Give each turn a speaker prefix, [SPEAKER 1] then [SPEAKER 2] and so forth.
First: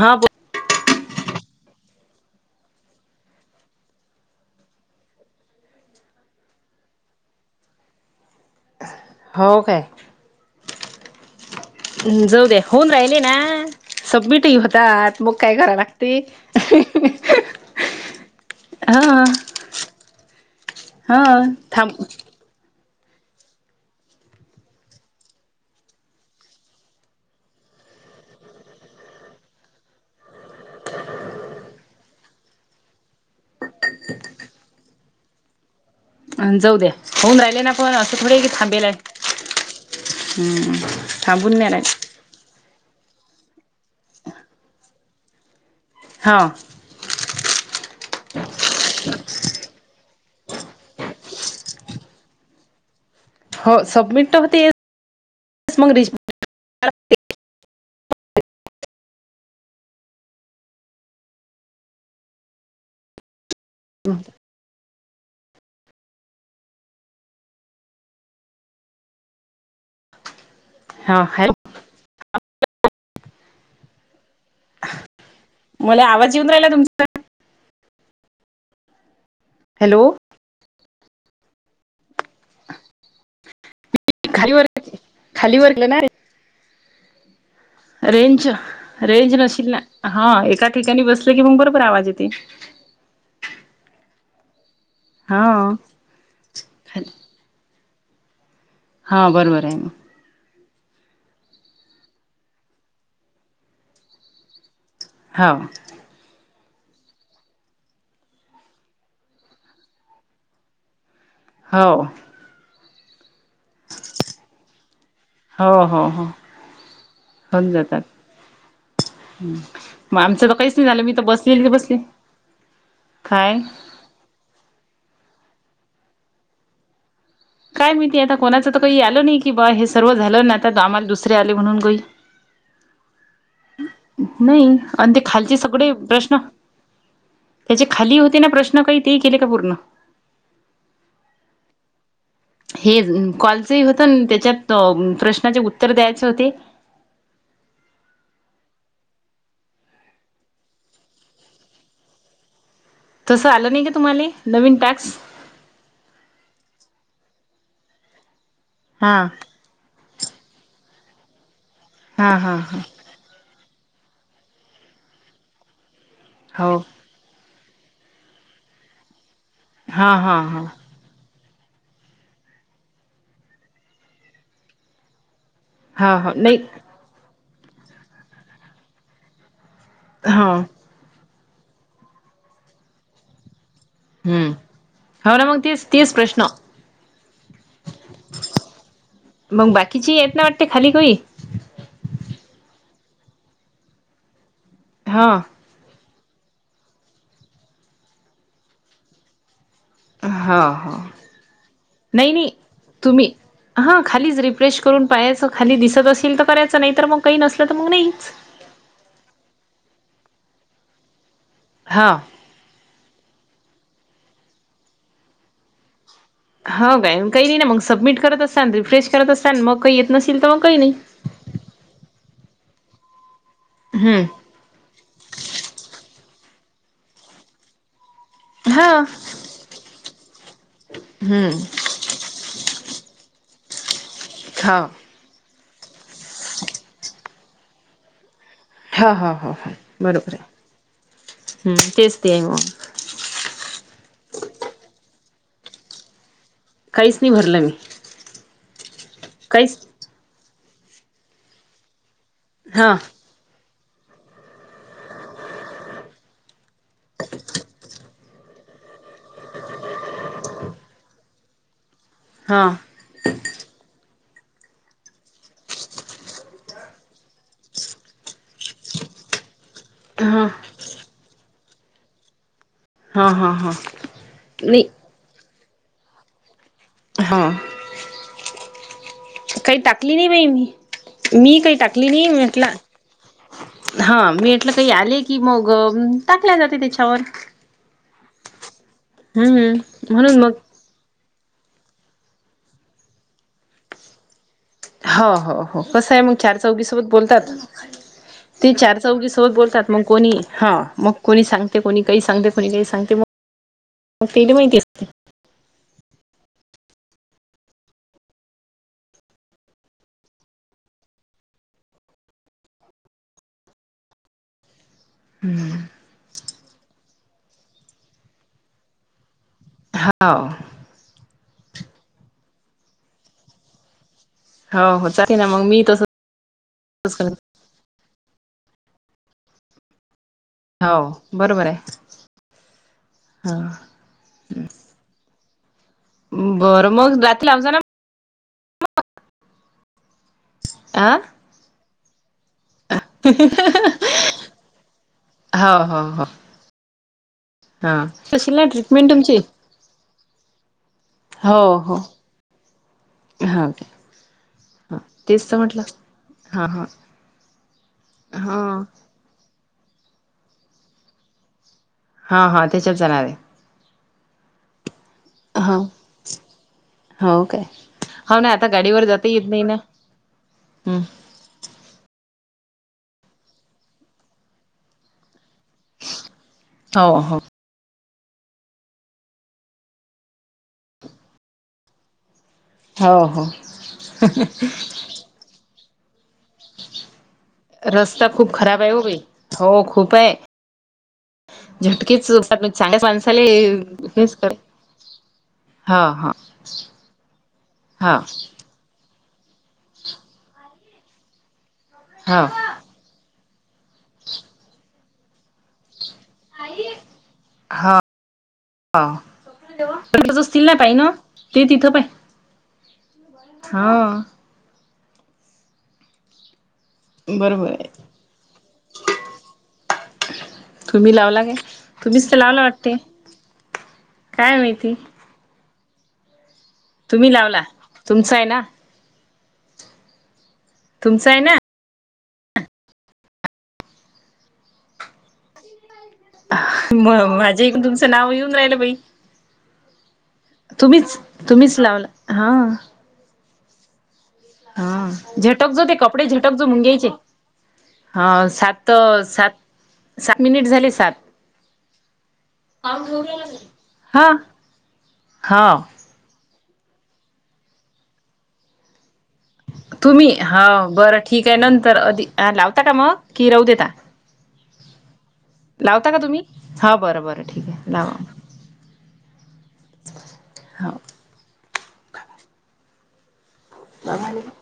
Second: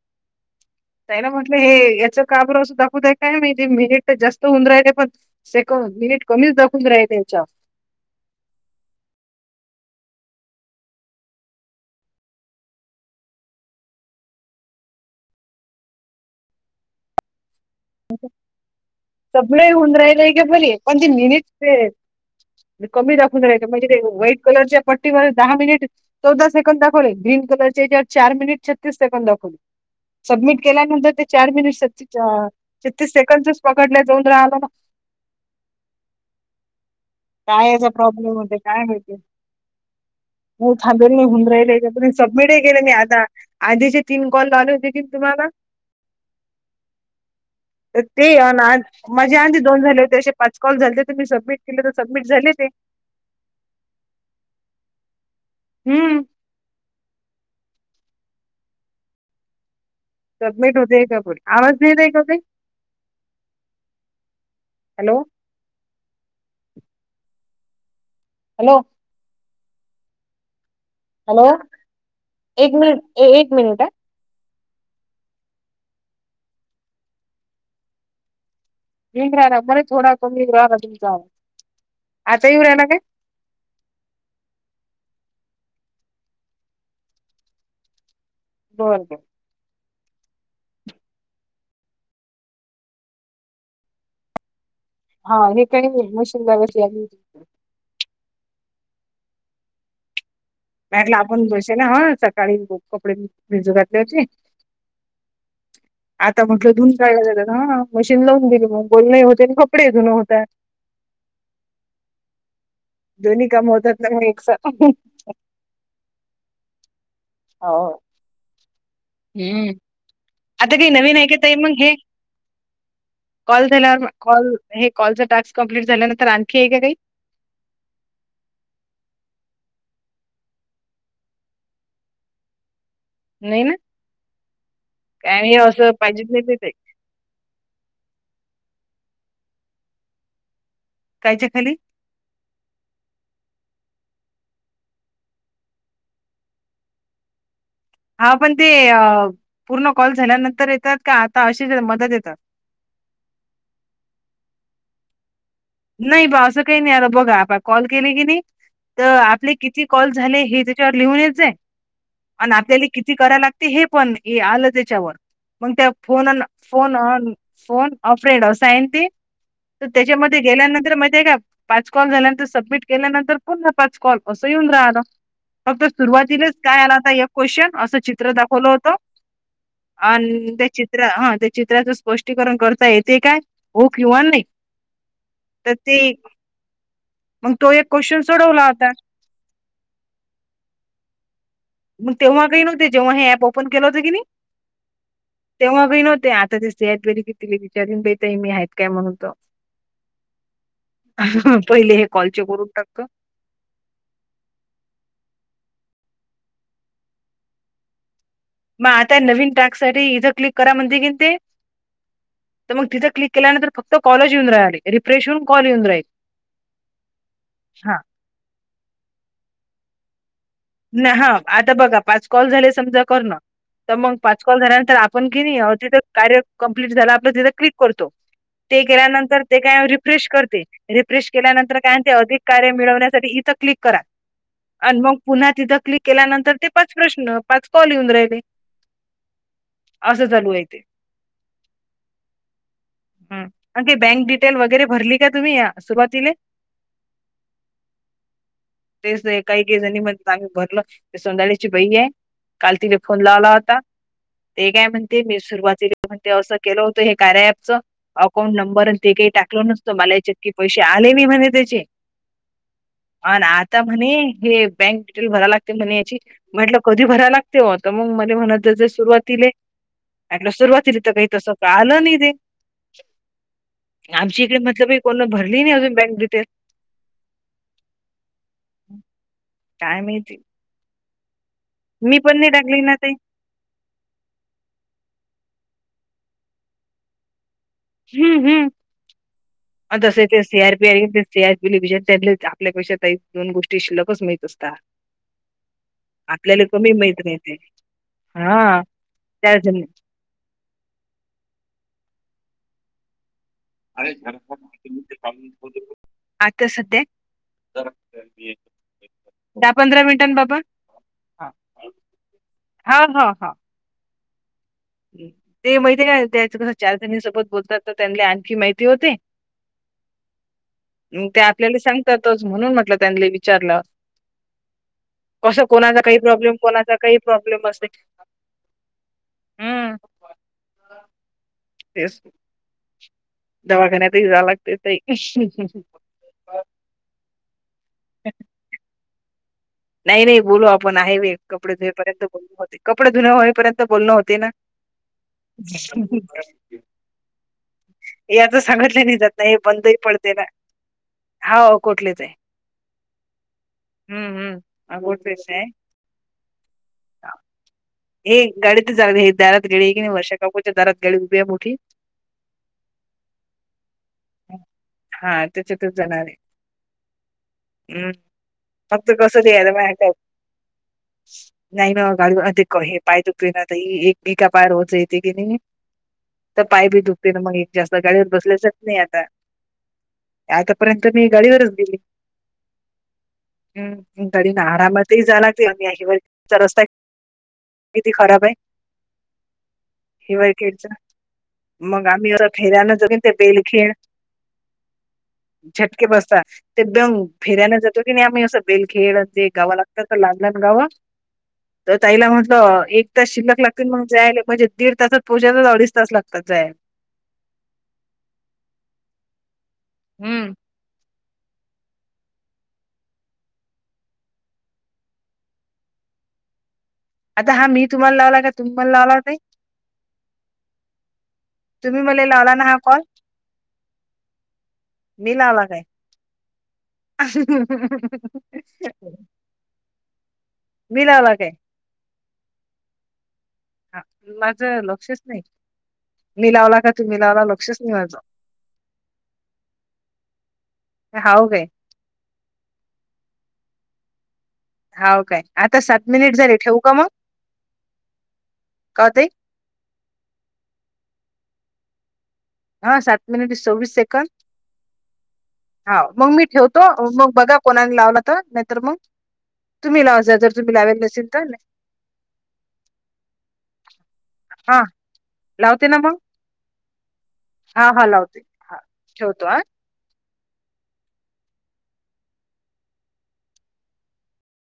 [SPEAKER 1] हा बोल.
[SPEAKER 2] त्याला म्हटलं हे याच का बर असं दाखवतय, काय माहिती. मिनिट तर जास्त होऊन राहिले पण. सेकंद मिनिट कमीच दाखवून राहील त्यांच्यावर.
[SPEAKER 1] हो काय? हम्म जाऊ दे होऊन राहिले ना. सबमिटही होतात, मग काय करा लागते. हा
[SPEAKER 2] सगळ होऊन राहिलंय आहे का बरी, पण ते मिनट ते
[SPEAKER 1] थांब
[SPEAKER 2] कमी दाखवून राहीले म्हणजे ते व्हाईट कलरच्या पट्टीवर दहा मिनिट चौदा सेकंड दाखवले. ग्रीन कलरच्या याच्यावर चार मिनट छतीस सेकंद दाखवले. सबमिट केल्यानंतर ते चार मिनिट छत्ती अं छत्तीस सेकंडच पकडल्या जाऊन राहिला मग.
[SPEAKER 1] आन जाऊ द्या होऊन राहिले
[SPEAKER 2] काय
[SPEAKER 1] ना
[SPEAKER 2] याचा
[SPEAKER 1] पण असं
[SPEAKER 2] प्रॉब्लेम
[SPEAKER 1] थोडे आहे की
[SPEAKER 2] होते काय
[SPEAKER 1] थांबेल आहे.
[SPEAKER 2] माहिती नाही
[SPEAKER 1] हम्म
[SPEAKER 2] थांबेल होऊन
[SPEAKER 1] थांबून नाही राहीले.
[SPEAKER 2] राहिल सबमिटही केलं मी आता. आधीचे तीन कॉल लावले होते तिनं तुम्हाला.
[SPEAKER 1] हा.
[SPEAKER 2] तर ते आणि आज माझे आणि दोन झाले होते असे पाच कॉल झालते. तर मी सबमिट केले तर सबमिट झाले ते.
[SPEAKER 1] हो सबमिट होते
[SPEAKER 2] हम्म.
[SPEAKER 1] [unintelligible]
[SPEAKER 2] सबमिट होतेय का पुढे? आवाज नाही येत आहे का ताई?
[SPEAKER 1] [unintelligible]
[SPEAKER 2] हॅलो. Hello hello. एक मिनिट एक मिनिट हा.
[SPEAKER 1] मले आवाज येेऊन राहिला तुमचा.
[SPEAKER 2] भंग राह मणे
[SPEAKER 1] हॅलो
[SPEAKER 2] थडा कमींग राहंग आता ये राह ना काय [unintelligible]
[SPEAKER 1] खाली वर खाली वर [unintelligible] ना मी. रेंज
[SPEAKER 2] बरं बरं.
[SPEAKER 1] रेंज नशील ना. हा एका ठिकाणी बसले की मग बरोबर आवाज येते.
[SPEAKER 2] हा हे काही मशीन [unintelligible] लावली होती.
[SPEAKER 1] हा बरोबर आहे मग.
[SPEAKER 2] म्हंटला आपण [unintelligible] हा सकाळी कपडे भिजू घातले होते.
[SPEAKER 1] हौ.
[SPEAKER 2] आता म्हटलं धुण [unintelligible] हा मशीन लावून गेली मग बोलण होते आणि कपडे धुणं होतात.
[SPEAKER 1] हो.
[SPEAKER 2] दोन्ही काम होतात ना मग एक साथ.
[SPEAKER 1] हो हो हो. होऊन
[SPEAKER 2] हो.
[SPEAKER 1] जातात. हम्म. मग आमचं तर काहीच
[SPEAKER 2] आता
[SPEAKER 1] नाही
[SPEAKER 2] काही
[SPEAKER 1] झालं. मी
[SPEAKER 2] नवीन
[SPEAKER 1] तर
[SPEAKER 2] आहे का ताई
[SPEAKER 1] बसलेल की
[SPEAKER 2] मग हे?
[SPEAKER 1] बसली. काय?
[SPEAKER 2] कॉल झाल्यावर कॉल हे कॉलच टास्क कंप्लीट झाल्यानंतर आणखी आहे का काही?
[SPEAKER 1] काय माहिती आता कोणाचं तर काही आल नाही. की बा हे सर्व झालं ना, आता आम्हाला दुसरे आले म्हणून काही.
[SPEAKER 2] नाही ना?
[SPEAKER 1] नाही आणि ते
[SPEAKER 2] हे
[SPEAKER 1] खालचे
[SPEAKER 2] असं
[SPEAKER 1] सगळे
[SPEAKER 2] पाहिजेच
[SPEAKER 1] प्रश्न
[SPEAKER 2] नाही ते ते
[SPEAKER 1] त्याचे खाली होते ना प्रश्न काही ते केले का पूर्ण?
[SPEAKER 2] कायच्या खाली?
[SPEAKER 1] हे कॉलच होत न त्याच्यात प्रश्नाचे उत्तर द्यायचे होते.
[SPEAKER 2] हा पण ते पूर्ण कॉल झाल्यानंतर येतात का आता अशीच मधेच येतात?
[SPEAKER 1] तसं आलं नाही का तुम्हाला नवीन टाक्स?
[SPEAKER 2] नाही बा असं काही नाही आला बघा आप कॉल केले की नाही
[SPEAKER 1] हा
[SPEAKER 2] तर आपली किती कॉल झाले हे त्याच्यावर लिहूनच आहे
[SPEAKER 1] हा हा
[SPEAKER 2] आणि
[SPEAKER 1] हा
[SPEAKER 2] आपल्याला की ती कराय लागते हे पण आलं त्याच्यावर मग त्या फोन
[SPEAKER 1] हो
[SPEAKER 2] फोनंन अ फोन अ फ्रेंड सायंती तर
[SPEAKER 1] हा
[SPEAKER 2] त्याच्यामध्ये
[SPEAKER 1] हा हा
[SPEAKER 2] माहित आहे का पाच कॉल झाल्यानंतर सबमिट केल्यानंतर पुन्हा पाच कॉल असं येऊन राहिल. फक्त
[SPEAKER 1] हा हो
[SPEAKER 2] सुरुवातीलाच
[SPEAKER 1] नाही
[SPEAKER 2] काय आलाता एक क्वेश्चन असं चित्र दाखवलं होतं
[SPEAKER 1] हा
[SPEAKER 2] आणि त्या चित्र हा त्या चित्राचं स्पष्टीकरण करता येते काय? हो किंवा नाही.
[SPEAKER 1] हम्म हो ना मग
[SPEAKER 2] तर
[SPEAKER 1] तेच
[SPEAKER 2] ते
[SPEAKER 1] तेच प्रश्न
[SPEAKER 2] मग तो एक क्वेशचन सोडवला होता.
[SPEAKER 1] मग, बाकीची येत नाही वाटते खाली [unintelligible]
[SPEAKER 2] मग तेव्हा काही नव्हते जेव्हा हे ऍप ओपन केलं होत की नाही
[SPEAKER 1] हां.
[SPEAKER 2] तेव्हा बी नव्हते आता दिसते आहेत बरी कितीली विचारून बेता मी आहेत काय म्हणूनतो
[SPEAKER 1] हा हा
[SPEAKER 2] पहिले हे
[SPEAKER 1] नाही
[SPEAKER 2] कॉलचे
[SPEAKER 1] नाही
[SPEAKER 2] करून टाकतो.
[SPEAKER 1] तुम्ही हा खालीच रिफ्रेश करून पाहाचं खाली दिसत असेल तर करायचं नाही तर मग काही नसलं तर मग नाहीच.
[SPEAKER 2] मग आता नवीन टास्क साठी इथं क्लिक करा म्हणते कीन ते.
[SPEAKER 1] हा.
[SPEAKER 2] तर मग तिथ क्लिक केल्यानंतर फक्त कॉलच येऊन राणार रिफ्रेशवरून कॉल येऊन राहील.
[SPEAKER 1] हौ काय काही नाही ना मग
[SPEAKER 2] हा
[SPEAKER 1] सबमिट करत असताना रिफ्रेश करत असताना मग काही येत नसेल तर मग काही नाही.
[SPEAKER 2] हा. आता बघा पाच कॉल झाले समजा करण मग पाच
[SPEAKER 1] हम्म
[SPEAKER 2] कॉल झाल्यानंतर आपण की नयी तिथं कार्य कम्प्लीट झालं आपलं तिथं क्लिक करतो. ते
[SPEAKER 1] हा
[SPEAKER 2] केल्यानंतर ते काय रिफ्रेश करते रिफ्रेश
[SPEAKER 1] हम्म
[SPEAKER 2] केल्यानंतर अधिक कार्य मिळण्यासाठी इथ क्लिक करा
[SPEAKER 1] हा
[SPEAKER 2] आणि मग पुन्हा तिथं क्लिक केल्यानंतर ते पाच प्रश्न, पाच कॉल येऊन राहिले.
[SPEAKER 1] ह ह ह ह
[SPEAKER 2] असं
[SPEAKER 1] बरोबर
[SPEAKER 2] चालू ते
[SPEAKER 1] आहे तेच ते आहे मग.
[SPEAKER 2] हं. आणखी बँक डिटेल वगैरे भरली का तुम्ही या सुरुवातीले?
[SPEAKER 1] काहीच नाही भरलं मी.
[SPEAKER 2] तेच काही के
[SPEAKER 1] काहीच
[SPEAKER 2] जणी म्ही [unintelligible] भरलं सोधाळची बई आहे. काल
[SPEAKER 1] हा
[SPEAKER 2] तिथे फोन लावला होता. ते काय म्हणते मी सुरुवातीला म्हणते असं केलं होतं हे कार्या ॲप्सच. अकाउंट नंबर ते काही टाकलो नसतो मला याच्यात की पैसे आले नाही म्हणे त्याचे.
[SPEAKER 1] हा.
[SPEAKER 2] अ ना आता म्हणे हे बँक भराय लागते म्हणे याची म्हटलं कधी भराय लागते होत तर मग मले म्हणत ज जर सुरवातीले
[SPEAKER 1] हा
[SPEAKER 2] आलं सुरुवातला तर काही तस आल नाही
[SPEAKER 1] हा हा हा
[SPEAKER 2] आमची इकडे
[SPEAKER 1] नाही
[SPEAKER 2] म्हतलब कोण भरली नाही अजून बँक डिटेल.
[SPEAKER 1] हां. काही
[SPEAKER 2] काय
[SPEAKER 1] टाकली नाही
[SPEAKER 2] माहिती
[SPEAKER 1] बाई मी मी काही टाकली
[SPEAKER 2] मी
[SPEAKER 1] नाही
[SPEAKER 2] पण
[SPEAKER 1] म्हटलं
[SPEAKER 2] टाकली ना ताई
[SPEAKER 1] हा मी म्हटलं काही आले की मग टाकल्या जाते त्याच्यावर.
[SPEAKER 2] हम्म हम् मग
[SPEAKER 1] हम्म
[SPEAKER 2] तस
[SPEAKER 1] म्हणून
[SPEAKER 2] ते
[SPEAKER 1] मग
[SPEAKER 2] सिआर च [unintelligible] आपल्यापेक्षा दोन गोष्टील्लकच माहिती
[SPEAKER 1] हो हो हो कसं आहे मग चार
[SPEAKER 2] आपल्याला
[SPEAKER 1] चौघी
[SPEAKER 2] कमी
[SPEAKER 1] सोबत
[SPEAKER 2] माहित
[SPEAKER 1] बोलतात.
[SPEAKER 2] राहते
[SPEAKER 1] ती
[SPEAKER 2] हा
[SPEAKER 1] चार चौघी सोबत
[SPEAKER 2] त्याजन्य
[SPEAKER 1] बोलतात मंग कोणी ह मग कोणी सांगते, कोणी काही सांगते कोणी काही सांगते मग. मग तेले माहिती
[SPEAKER 2] आता सध्या दहा पंधरा मिनिटांन बाबा हा हा हा. ते माहितीय आहे काय त्याचा कसं चारजणीन सोबत बोलतात तर त्यांना आणखी माहिती होते.
[SPEAKER 1] हाव
[SPEAKER 2] ते आपल्याला सांगतातच म्हणून म्हटलं त्यांनले विचारलं.
[SPEAKER 1] हो हो चालते ना मग
[SPEAKER 2] कसं
[SPEAKER 1] मी
[SPEAKER 2] कोणाचा
[SPEAKER 1] तसच
[SPEAKER 2] काही प्रॉब्लेम कोणाचा काही
[SPEAKER 1] करत
[SPEAKER 2] प्रॉब्लेम असेल.
[SPEAKER 1] हाव बरोबर आहे.
[SPEAKER 2] एस दवाखान्यातही जावं लागते ताई.
[SPEAKER 1] बरं मग राती लावजाना
[SPEAKER 2] ह [inaudible] नाही रे बोलू आपण
[SPEAKER 1] हा
[SPEAKER 2] आहे वेळ कपडे धुयेपर्यंत बोलू होते. कपडे धुने होईपर्यंत बोलणं होते ना.
[SPEAKER 1] हो हो हो हा
[SPEAKER 2] याच
[SPEAKER 1] कशील ना
[SPEAKER 2] सांगितले
[SPEAKER 1] ट्रीटमेंट
[SPEAKER 2] नाही जात
[SPEAKER 1] तुमची
[SPEAKER 2] ना हे बंदही पडते ना. हाव कोटलेच आहे.
[SPEAKER 1] हां
[SPEAKER 2] हम्म हम्म.
[SPEAKER 1] हां
[SPEAKER 2] अकोटलेच
[SPEAKER 1] तेच तर
[SPEAKER 2] आहे.
[SPEAKER 1] म्हटलं हां हां.
[SPEAKER 2] हे गाडीत झाली दारात गाडी आहे क नाही वर्षा काकूच्या दारात गाडी उभी आहे मोठी.
[SPEAKER 1] हा हा त्याच्यात जाणार आहे.
[SPEAKER 2] हा त्याच्यातच जाणार आहे.
[SPEAKER 1] हो काय?
[SPEAKER 2] हम्
[SPEAKER 1] हो ना आता गाडीवर
[SPEAKER 2] फक्त
[SPEAKER 1] जाता
[SPEAKER 2] कस
[SPEAKER 1] येत नाही ना हम्म
[SPEAKER 2] [unintelligible] नाही बाबा गाडी अ ते क हे पाय दुखतोय ना ताई एक बी का पाय रोच येते की नाही. तर पाय बी
[SPEAKER 1] हो
[SPEAKER 2] दुखते
[SPEAKER 1] हो.
[SPEAKER 2] ना मगे. जास्त गाडीवर बसल्याच जात नाही आता आतापर्यंत मी गाडीवरच गेली.
[SPEAKER 1] हो हो.
[SPEAKER 2] हम्म तळी ना आरामात ही जायला लागते आम्ही [unintelligible] रस्ता
[SPEAKER 1] रस्ता खूप खराब आहे हो बाई हो खूप आहे.
[SPEAKER 2] [unintelligible] मग
[SPEAKER 1] झटकेच
[SPEAKER 2] आम्ही असं फेऱ्यानं
[SPEAKER 1] चांगल्या
[SPEAKER 2] जातो की ते
[SPEAKER 1] माणसाले
[SPEAKER 2] बेलखेड
[SPEAKER 1] हेच कर. हा
[SPEAKER 2] झटके
[SPEAKER 1] हा.
[SPEAKER 2] बसता ते एकदम फिरायनं जातो की
[SPEAKER 1] हा
[SPEAKER 2] नाही आम्ही असं बेलखेळ असते गावा लागतात तर लागलान गावं. तर ताईला
[SPEAKER 1] हा
[SPEAKER 2] म्हटलं एक तास शिल्लक लागतील मग जायला म्हणजे दीड तासात पोचायलाच अडीच तास लागतात जाय.
[SPEAKER 1] हा [unintelligible]
[SPEAKER 2] हं,
[SPEAKER 1] असतील ना. पाय ना ते तिथे पाय.
[SPEAKER 2] आता हा
[SPEAKER 1] बरोबर
[SPEAKER 2] मी
[SPEAKER 1] आहे
[SPEAKER 2] तुम्हाला लावला का? तुम्ही मला लावला व ताई.
[SPEAKER 1] तुम्ही लावला काय?
[SPEAKER 2] तुम्ही मला
[SPEAKER 1] तुम्हीच तर
[SPEAKER 2] लावला
[SPEAKER 1] लावलं
[SPEAKER 2] ना हा
[SPEAKER 1] वाटते
[SPEAKER 2] कॉल?
[SPEAKER 1] काय माहिती.
[SPEAKER 2] मी लावला काय?
[SPEAKER 1] तुम्ही लावला तुमचा आहे ना?
[SPEAKER 2] मी
[SPEAKER 1] तुमचं
[SPEAKER 2] लावला
[SPEAKER 1] आहे
[SPEAKER 2] काय?
[SPEAKER 1] ना
[SPEAKER 2] हा कुणाचं लक्षच नाही. मी लावला का
[SPEAKER 1] म
[SPEAKER 2] तुम्ही लावला
[SPEAKER 1] माझ्या
[SPEAKER 2] लक्षच
[SPEAKER 1] इकूण
[SPEAKER 2] नाही
[SPEAKER 1] तुमचं
[SPEAKER 2] माझं
[SPEAKER 1] नाव येऊन राहिलं बाई. तुम्हीच
[SPEAKER 2] हाव काय
[SPEAKER 1] तुम्हीच लावल हा. हा
[SPEAKER 2] हाव काय आता
[SPEAKER 1] झटकजो ते
[SPEAKER 2] सात
[SPEAKER 1] कपडे
[SPEAKER 2] मिनिट झाले
[SPEAKER 1] झटकजो
[SPEAKER 2] ठेवू का
[SPEAKER 1] मुंग्यायचे.
[SPEAKER 2] मग
[SPEAKER 1] हा
[SPEAKER 2] का
[SPEAKER 1] सात्तं
[SPEAKER 2] ताई
[SPEAKER 1] सात सात मिनिट झाले सात.
[SPEAKER 2] हा सात मिनिट सव्वीस सेकंद
[SPEAKER 1] हा हा
[SPEAKER 2] मग मी ठेवतो मग बघा कोणाने लावलं तर नाहीतर मग. लावा
[SPEAKER 1] तुम्ही
[SPEAKER 2] जर
[SPEAKER 1] हा
[SPEAKER 2] लावेल
[SPEAKER 1] बरं
[SPEAKER 2] नसेल तर
[SPEAKER 1] ठीक आहे नंतर अधी आ लावता का मग कि राहू देता?
[SPEAKER 2] हा लावते ना
[SPEAKER 1] लावता
[SPEAKER 2] मग
[SPEAKER 1] का तुम्ही हाव बरं बरं ठीक
[SPEAKER 2] हा
[SPEAKER 1] आहे
[SPEAKER 2] हा
[SPEAKER 1] लावा.
[SPEAKER 2] लावते हा ठेवतो आं.
[SPEAKER 1] हो दमाने